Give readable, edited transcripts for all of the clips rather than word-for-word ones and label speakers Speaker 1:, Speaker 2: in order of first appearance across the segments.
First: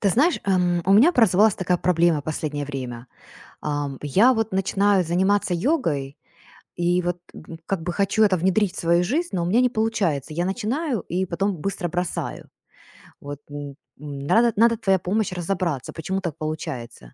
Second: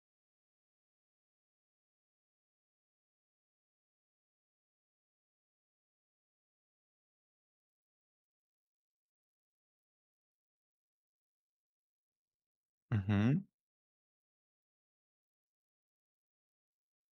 Speaker 1: Ты знаешь, у меня образовалась такая проблема последнее время. Я вот начинаю заниматься йогой, и вот как бы хочу это внедрить в свою жизнь, но у меня не получается. Я начинаю и потом быстро бросаю. Вот
Speaker 2: Мгм.
Speaker 1: надо твоя помощь разобраться, почему так получается.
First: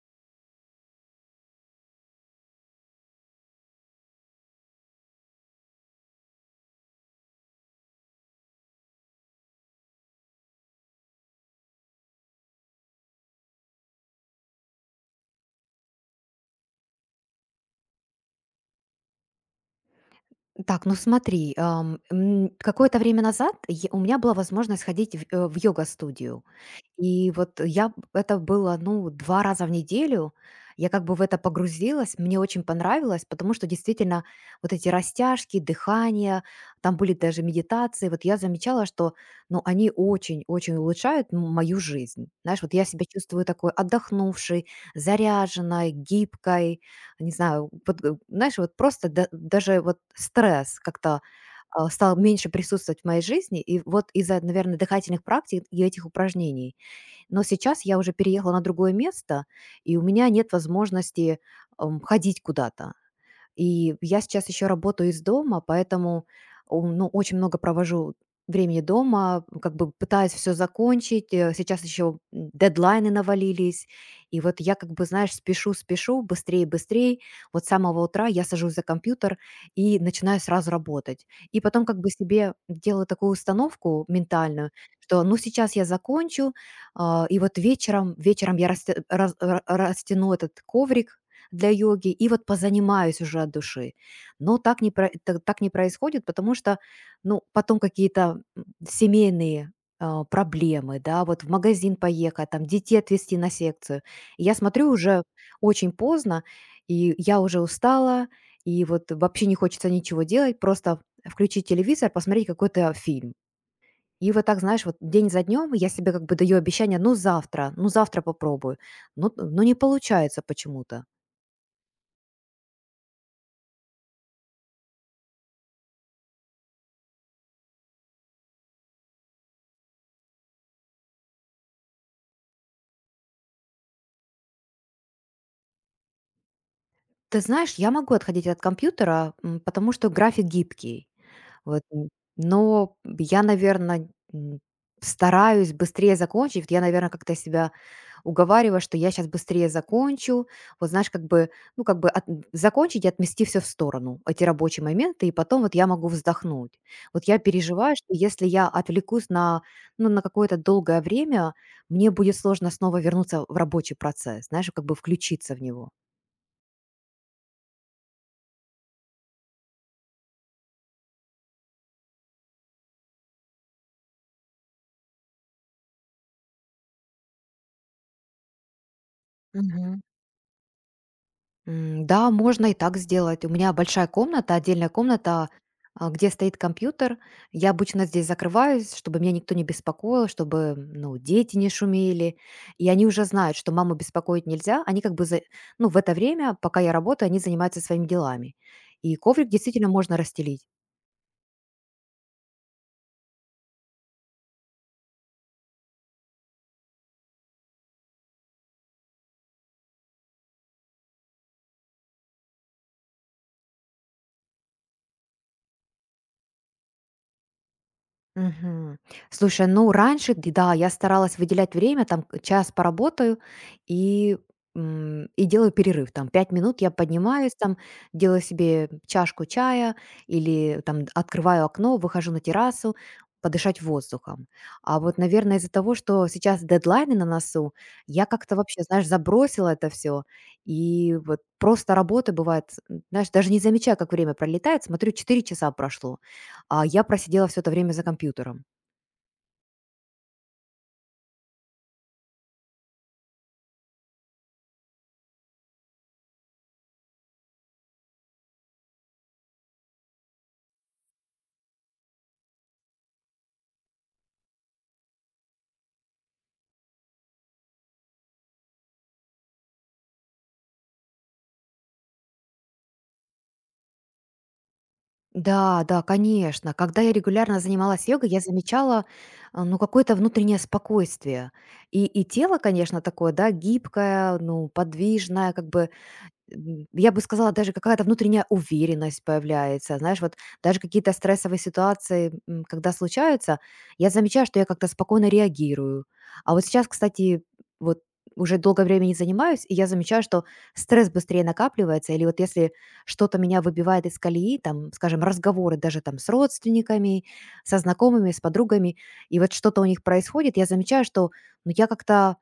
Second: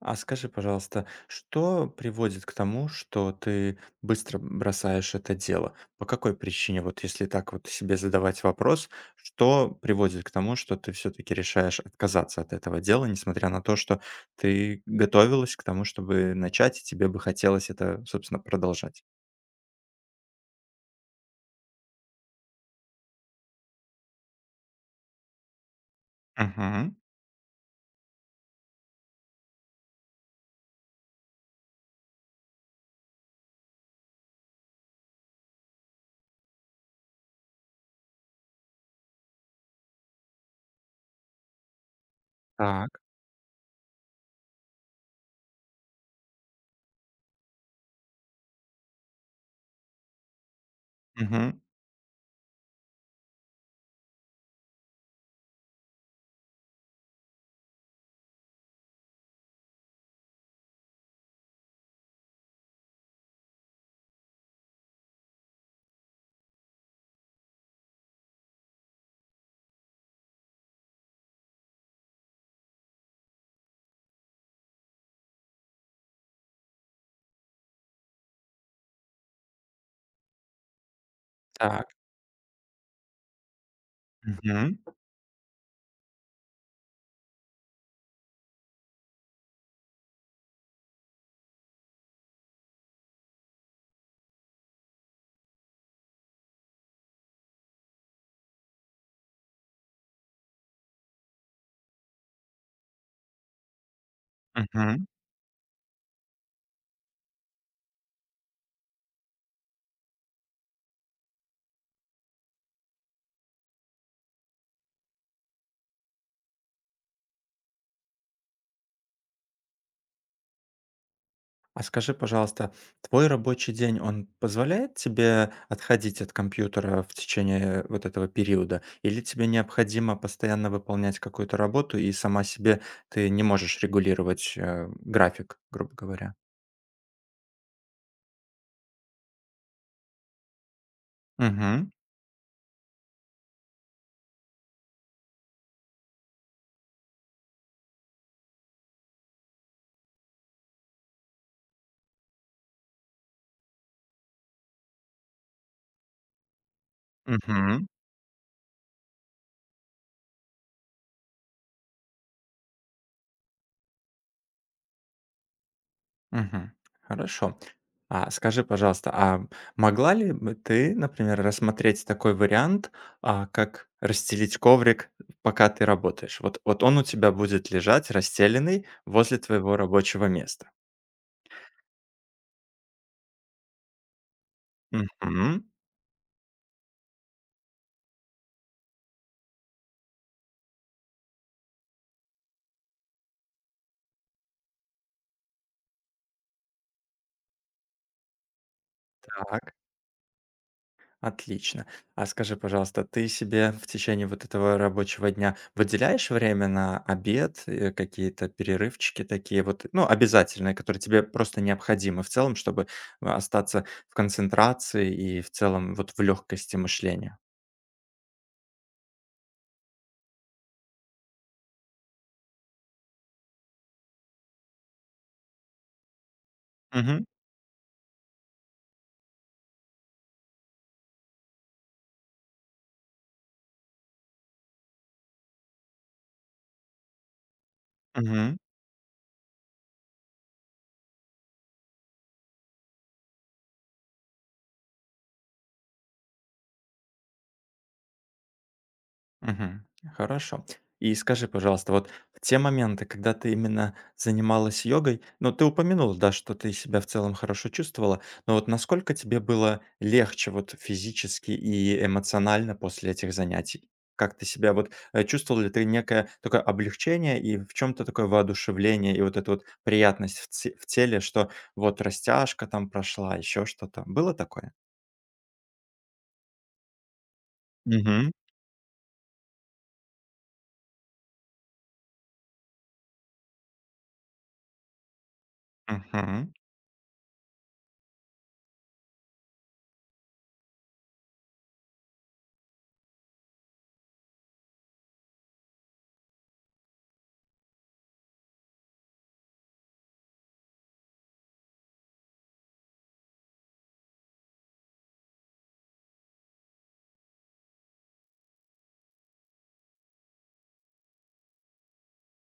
Speaker 2: А скажи, пожалуйста, что приводит к тому, что ты быстро бросаешь это дело? По какой причине? Вот если так вот себе задавать вопрос, что приводит к тому, что ты все-таки решаешь отказаться от этого дела, несмотря на то, что ты готовилась к тому, чтобы начать, и тебе бы хотелось это, собственно, продолжать?
Speaker 1: Так, ну смотри, какое-то время назад у меня была возможность ходить в йога-студию.
Speaker 2: Мгм.
Speaker 1: И вот я б это было, ну, 2 раза в неделю. Я как бы в это погрузилась, мне очень понравилось, потому что действительно вот эти растяжки, дыхание, там были даже медитации. Вот я замечала, что, ну, они очень-очень улучшают мою жизнь. Знаешь, вот я
Speaker 2: Так.
Speaker 1: себя чувствую такой отдохнувшей, заряженной, гибкой, не знаю, вот, знаешь, вот просто даже вот стресс как-то,
Speaker 2: Мгм.
Speaker 1: стал меньше присутствовать в моей жизни. И вот из-за, наверное, дыхательных практик и этих упражнений. Но сейчас я уже переехала на другое место, и у меня нет возможности, ходить куда-то. И я сейчас еще работаю из дома, поэтому, ну, очень много провожу времени дома, как бы пытаюсь все закончить. Сейчас еще дедлайны навалились. И вот я как бы, знаешь, спешу, спешу, быстрее, быстрее. Вот с самого утра я сажусь за компьютер и начинаю сразу работать. И потом
Speaker 2: Так.
Speaker 1: как бы себе делаю такую установку ментальную,
Speaker 2: Мгм.
Speaker 1: что ну сейчас я закончу, и вот вечером я расте раз ра растяну этот коврик для йоги и вот позанимаюсь уже от души. Но так не происходит, потому что, ну, потом какие-то, семейные, проблемы, да, вот в магазин поехать, там детей отвезти на секцию. И я смотрю,
Speaker 2: Мгм.
Speaker 1: уже очень поздно, и я уже устала, и вот вообще не хочется ничего делать, просто включить телевизор, посмотреть какой-то фильм. И вот так, знаешь, вот день за днем я себе как бы даю обещание, ну завтра попробую. Ну, не получается почему-то.
Speaker 2: А скажи, пожалуйста, твой рабочий день, он позволяет тебе отходить от компьютера в течение вот этого периода? Или тебе необходимо постоянно выполнять какую-то работу, и сама себе ты не можешь регулировать, график, грубо говоря?
Speaker 1: Ты знаешь, я могу отходить от компьютера, потому что график гибкий. Вот,
Speaker 2: Мгм.
Speaker 1: но я, наверное, стараюсь быстрее закончить. Вот я, наверное, как-то себя уговариваю, что я сейчас быстрее закончу. Вот знаешь, как бы, ну, как бы от закончить и отмести все в сторону, эти рабочие моменты, и потом вот я могу вздохнуть. Вот я переживаю, что если я отвлекусь на, ну, на какое-то долгое время, мне будет сложно снова вернуться в рабочий процесс, знаешь, как бы включиться в него.
Speaker 2: Мгм. Хорошо. А скажи, пожалуйста, а могла ли бы ты, например, рассмотреть такой вариант, как расстелить коврик, пока ты работаешь? Вот он у тебя будет лежать расстеленный возле твоего рабочего места.
Speaker 1: Да, можно и так сделать. У меня большая комната, отдельная комната,
Speaker 2: Мгм.
Speaker 1: где стоит компьютер. Я обычно здесь закрываюсь, чтобы меня никто не беспокоил, чтобы, ну, дети не шумели. И они уже знают, что маму беспокоить нельзя. Они как бы, ну, в это время, пока я работаю, они занимаются своими делами. И коврик
Speaker 2: Так.
Speaker 1: действительно можно расстелить.
Speaker 2: Отлично. А скажи, пожалуйста, ты себе в течение вот этого рабочего дня выделяешь время на обед, какие-то перерывчики такие вот, ну, обязательные, которые тебе просто необходимы в целом, чтобы остаться в концентрации и в целом вот в легкости мышления?
Speaker 1: Мгм. Слушай, ну раньше, да, я старалась выделять время, там час поработаю и, и делаю перерыв, там 5 минут я
Speaker 2: Мгм.
Speaker 1: поднимаюсь, там делаю себе чашку чая или там открываю окно, выхожу на террасу, подышать воздухом. А вот, наверное, из-за того, что сейчас дедлайны на носу, я как-то вообще, знаешь, забросила это все. И вот просто работа бывает, знаешь, даже не замечаю, как время пролетает, смотрю, 4 часа прошло. А я просидела все это время за компьютером.
Speaker 2: Мгм. Хорошо. И скажи, пожалуйста, вот в те моменты, когда ты именно занималась йогой, ну, ты упомянула, да, что ты себя в целом хорошо чувствовала, но вот насколько тебе было легче вот физически и эмоционально после этих занятий? Как ты себя вот чувствовал ли ты некое такое облегчение и в чем-то такое воодушевление и вот эта вот приятность в теле, что вот растяжка там прошла, еще что-то? Было такое?
Speaker 1: Да, да, конечно. Когда я регулярно занималась йогой,
Speaker 2: Угу.
Speaker 1: я замечала, ну, какое-то внутреннее спокойствие. И тело, конечно, такое, да, гибкое, ну, подвижное, как бы. Я бы сказала, даже какая-то внутренняя уверенность появляется. Знаешь, вот даже какие-то стрессовые ситуации, когда случаются, я замечаю, что я как-то спокойно реагирую. А вот сейчас, кстати, вот уже долгое время не занимаюсь, и я замечаю, что стресс быстрее накапливается, или вот если что-то меня выбивает из колеи, там, скажем, разговоры даже там с родственниками, со знакомыми, с подругами, и вот что-то у них происходит, я замечаю, что ну, я как-то.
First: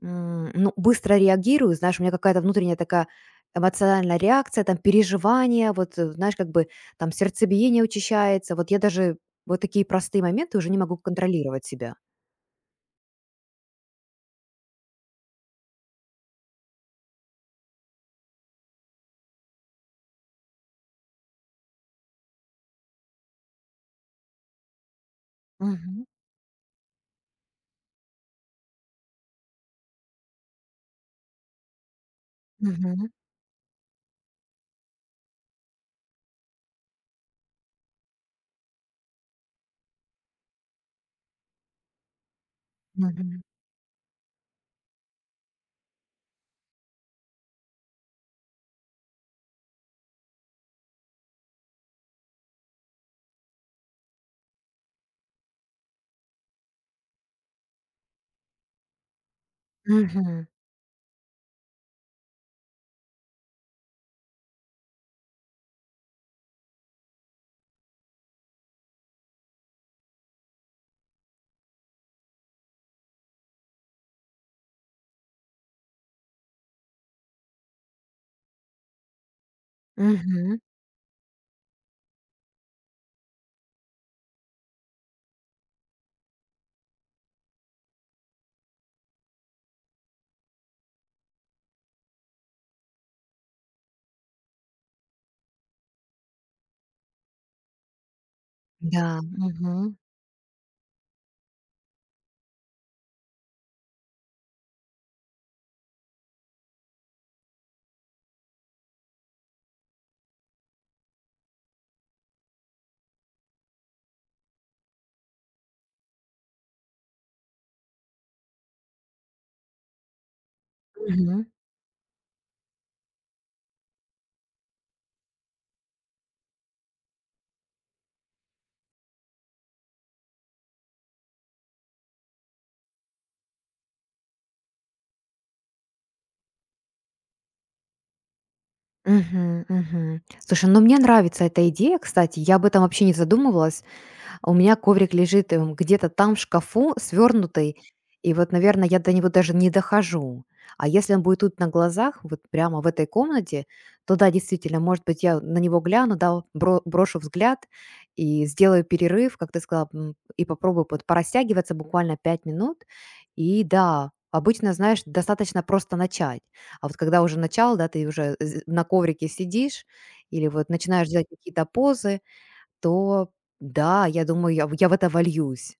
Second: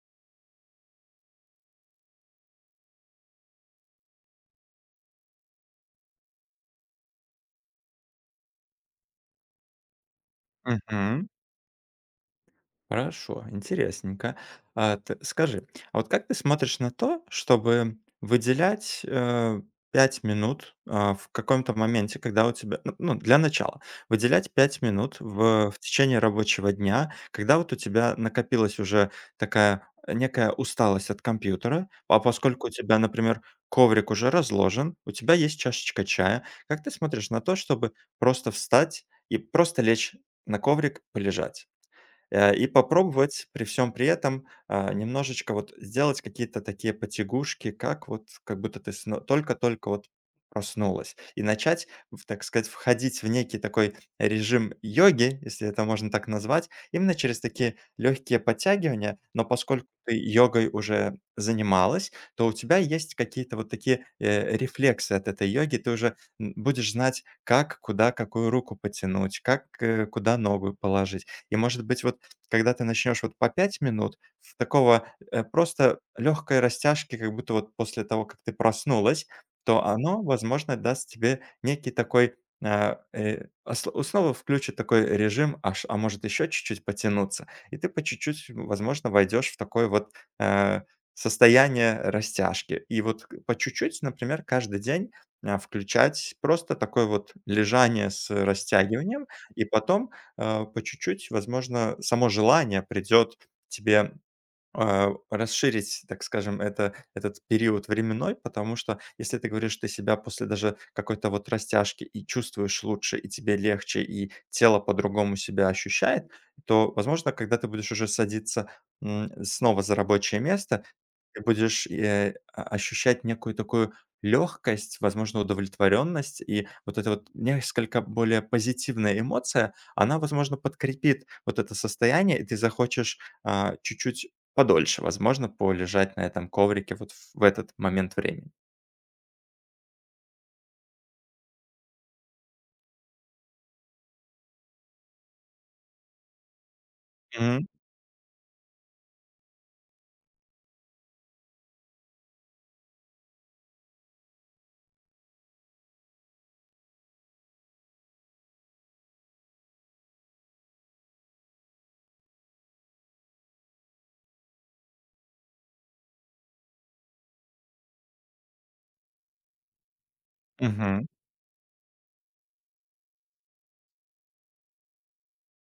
Speaker 1: Ну, быстро реагирую, знаешь, у меня какая-то внутренняя такая эмоциональная реакция, там, переживания, вот, знаешь, как бы там сердцебиение учащается. Вот я даже вот такие простые моменты уже не могу
Speaker 2: Угу.
Speaker 1: контролировать себя.
Speaker 2: Хорошо, интересненько. Скажи, а вот как ты смотришь на то, чтобы выделять 5 минут в каком-то моменте, когда у тебя, ну, для начала, выделять 5 минут в
Speaker 1: Мгм.
Speaker 2: течение рабочего дня, когда вот у тебя накопилась уже такая некая усталость от компьютера, а поскольку у тебя,
Speaker 1: Мгм.
Speaker 2: например, коврик уже разложен, у тебя есть чашечка чая, как ты смотришь на то, чтобы просто встать и просто лечь на коврик, полежать? И
Speaker 1: Мгм.
Speaker 2: попробовать при всем при этом, немножечко вот сделать какие-то такие потягушки, как вот как будто ты сн только-только вот проснулась. И начать, в так сказать, входить в некий такой режим йоги, если это можно так назвать, именно через такие легкие подтягивания. Но поскольку ты
Speaker 1: Мгм.
Speaker 2: йогой уже занималась, то у тебя есть какие-то вот такие, рефлексы от этой йоги. Ты уже, будешь знать, как, куда какую руку потянуть, как, куда ногу положить. И, может быть, вот когда ты начнешь вот по 5 минут, просто легкой растяжки, как будто вот после того, как ты проснулась, то оно,
Speaker 1: Мгм.
Speaker 2: возможно, даст тебе некий такой, а, э, ос снова включит такой режим, а может еще чуть-чуть потянуться, и ты по чуть-чуть, возможно, войдешь в такой вот, э, состояние растяжки. И вот по чуть-чуть, например, каждый день, включать просто такое вот лежание с
Speaker 1: Да.
Speaker 2: растягиванием, и
Speaker 1: Мгм.
Speaker 2: потом по чуть-чуть, возможно, само желание придет тебе расширить, так скажем, этот период временной, потому что если ты говоришь, ты себя после даже какой-то вот растяжки и чувствуешь лучше, и тебе легче, и тело по-другому себя ощущает, то, возможно, когда ты будешь уже садиться снова за рабочее место, ты
Speaker 1: Мгм.
Speaker 2: будешь ощущать некую такую легкость, возможно, удовлетворенность, и вот эта вот несколько более позитивная эмоция, она, возможно, подкрепит вот это состояние, и ты захочешь чуть-чуть подольше, возможно, полежать на этом коврике вот в этот момент времени.
Speaker 1: Мгм. Мгм. Слушай, ну мне нравится эта идея, кстати. Я об этом вообще не задумывалась. У меня коврик лежит, где-то там в шкафу
Speaker 2: Мгм.
Speaker 1: свернутый, и вот, наверное, я до него даже не дохожу. А если он будет тут на глазах, вот прямо в этой комнате, то да, действительно, может быть, я на него гляну, да, вот брошу взгляд и сделаю перерыв, как ты сказала, и попробую порастягиваться буквально 5 минут. И да, обычно, знаешь, достаточно просто начать. А вот когда уже начал, да, ты уже на коврике сидишь или вот
Speaker 2: Мгм.
Speaker 1: начинаешь делать какие-то позы, то да, я думаю, я в это вольюсь.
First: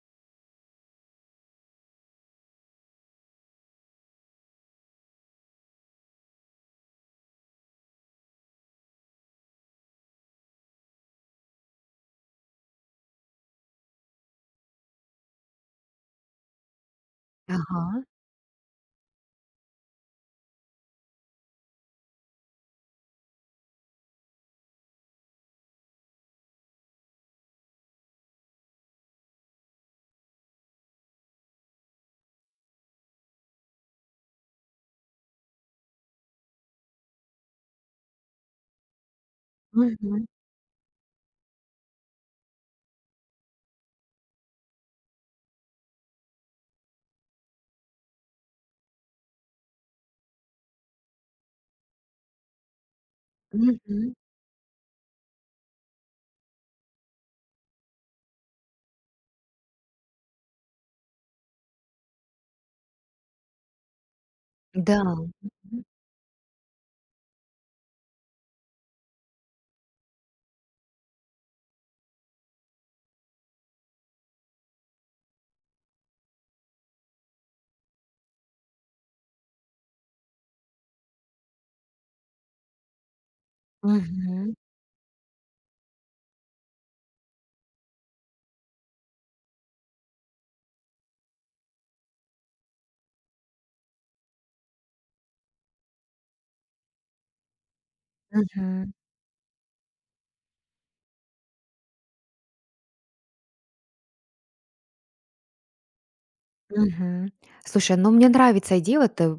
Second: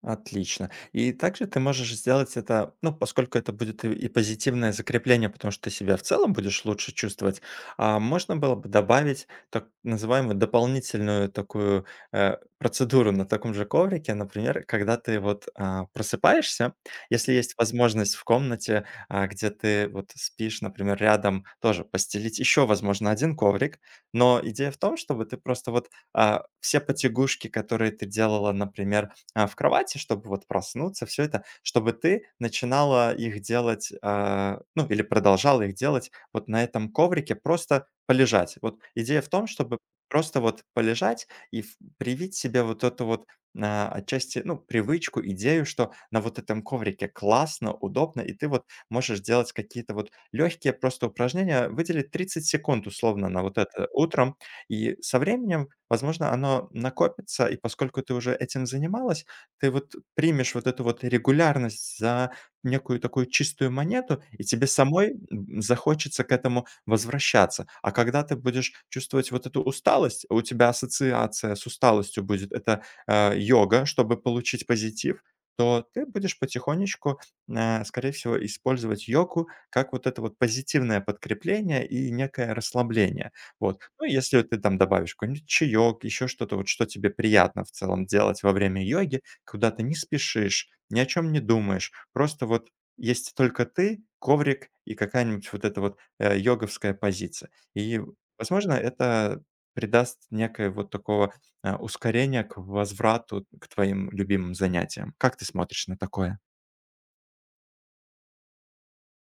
Speaker 2: Отлично. И также ты можешь сделать это, ну, поскольку это будет и позитивное закрепление, потому что ты себя в целом будешь лучше чувствовать, можно было бы добавить так называемую дополнительную такую процедуру на таком же коврике, например, когда ты вот просыпаешься, если есть
Speaker 1: Ага.
Speaker 2: возможность в комнате, где ты вот спишь, например, рядом, тоже постелить еще, возможно, один коврик, но идея в том, чтобы ты просто вот все потягушки, которые ты делала, например, в кровати, чтобы вот проснуться, все это, чтобы ты начинала их делать, ну, или продолжала их делать вот на этом коврике, просто полежать. Вот идея в том, чтобы
Speaker 1: Мгм.
Speaker 2: просто вот полежать и в привить себе вот эту вот, отчасти, ну, привычку, идею, что на вот этом коврике классно, удобно, и ты вот можешь делать какие-то вот легкие просто упражнения, выделить 30 секунд условно на вот это
Speaker 1: Мгм.
Speaker 2: утром. И со временем, возможно, оно накопится, и поскольку ты уже этим занималась, ты вот примешь вот эту вот регулярность за некую такую чистую монету, и тебе
Speaker 1: Да.
Speaker 2: самой, захочется к этому возвращаться. А когда ты будешь чувствовать вот эту усталость, у тебя ассоциация с усталостью это, йога, чтобы получить позитив, то ты будешь потихонечку, скорее всего, использовать йогу как вот это вот позитивное подкрепление и некое расслабление. Вот. Ну, если
Speaker 1: Мгм.
Speaker 2: ты там добавишь какой-нибудь чаек, еще что-то, вот что тебе приятно в целом делать во время йоги, куда то не спешишь, ни о чем не думаешь. Просто вот есть только ты, коврик и какая-нибудь вот эта вот, йоговская позиция. И, возможно,
Speaker 1: Мгм.
Speaker 2: это придаст некое вот такого, ускорения к возврату к твоим любимым занятиям. Как ты смотришь на такое?
Speaker 1: Мгм. Слушай, ну мне нравится идея, вот,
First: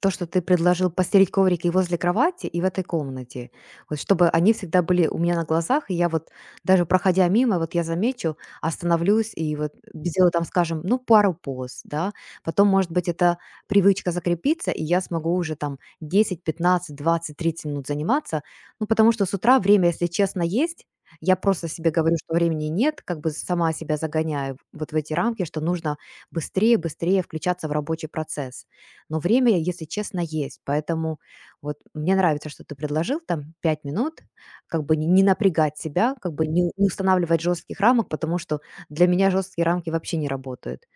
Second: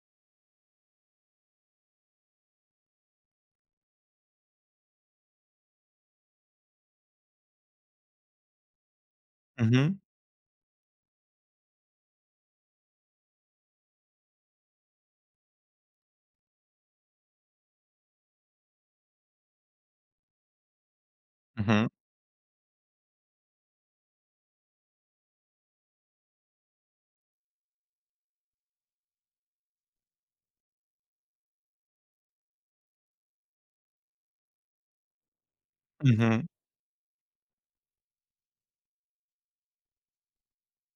Speaker 1: то, что ты предложил постелить коврики возле кровати и в этой комнате. Вот чтобы они всегда были у меня на глазах, и я вот даже проходя мимо, вот я замечу, остановлюсь и вот
Speaker 2: Мгм.
Speaker 1: сделаю там, скажем, ну, пару поз, да. Потом, может быть, эта привычка закрепится, и я смогу уже там 10, 15, 20, 30 минут заниматься. Ну, потому что с утра время, если честно, есть. Я просто
Speaker 2: Мгм.
Speaker 1: себе говорю, что времени нет, как бы сама себя загоняю вот в эти рамки, что нужно быстрее, быстрее включаться в рабочий процесс. Но время, если честно, есть. Поэтому вот мне нравится, что ты предложил там 5 минут, как бы не напрягать себя, как бы
Speaker 2: Мгм.
Speaker 1: не устанавливать жестких рамок, потому что для меня жесткие рамки вообще не работают.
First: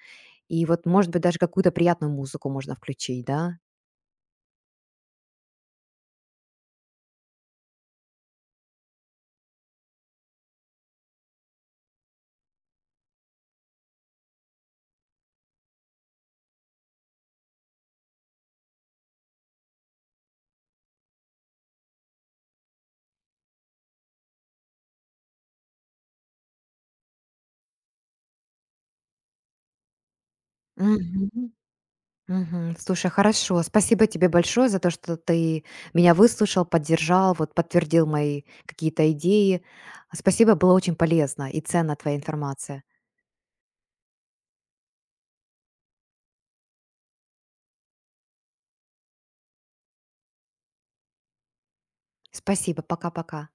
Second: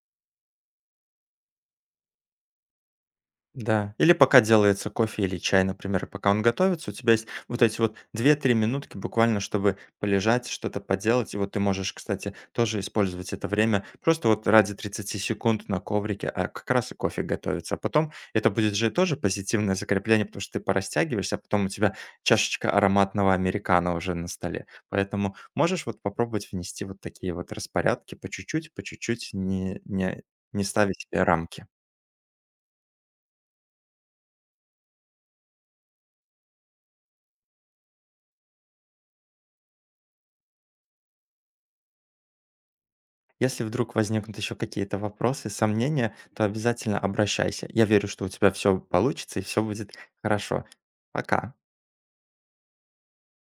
Speaker 1: И вот, может быть, даже какую-то приятную музыку можно включить, да?
Speaker 2: Да. Или пока делается кофе или чай, например, и пока он готовится, у тебя есть вот эти вот 2-3 минутки буквально, чтобы полежать, что-то поделать. И вот ты можешь, кстати, тоже использовать это время просто вот ради 30 секунд на коврике, а как раз и кофе готовится. А потом это будет же тоже позитивное закрепление, потому что ты порастягиваешься, а потом у тебя чашечка ароматного американо уже на столе. Поэтому можешь вот попробовать внести вот такие вот распорядки по чуть-чуть, не ставить себе
Speaker 1: Мгм.
Speaker 2: рамки.
Speaker 1: Мгм. Слушай, хорошо. Спасибо тебе большое за то, что ты меня выслушал, поддержал, вот подтвердил мои какие-то идеи. Спасибо, было очень полезно и ценна твоя информация.
Speaker 2: Если вдруг возникнут еще какие-то вопросы, сомнения, то обязательно обращайся. Я верю, что у тебя все получится и все будет хорошо. Пока.
Speaker 1: Спасибо, пока-пока.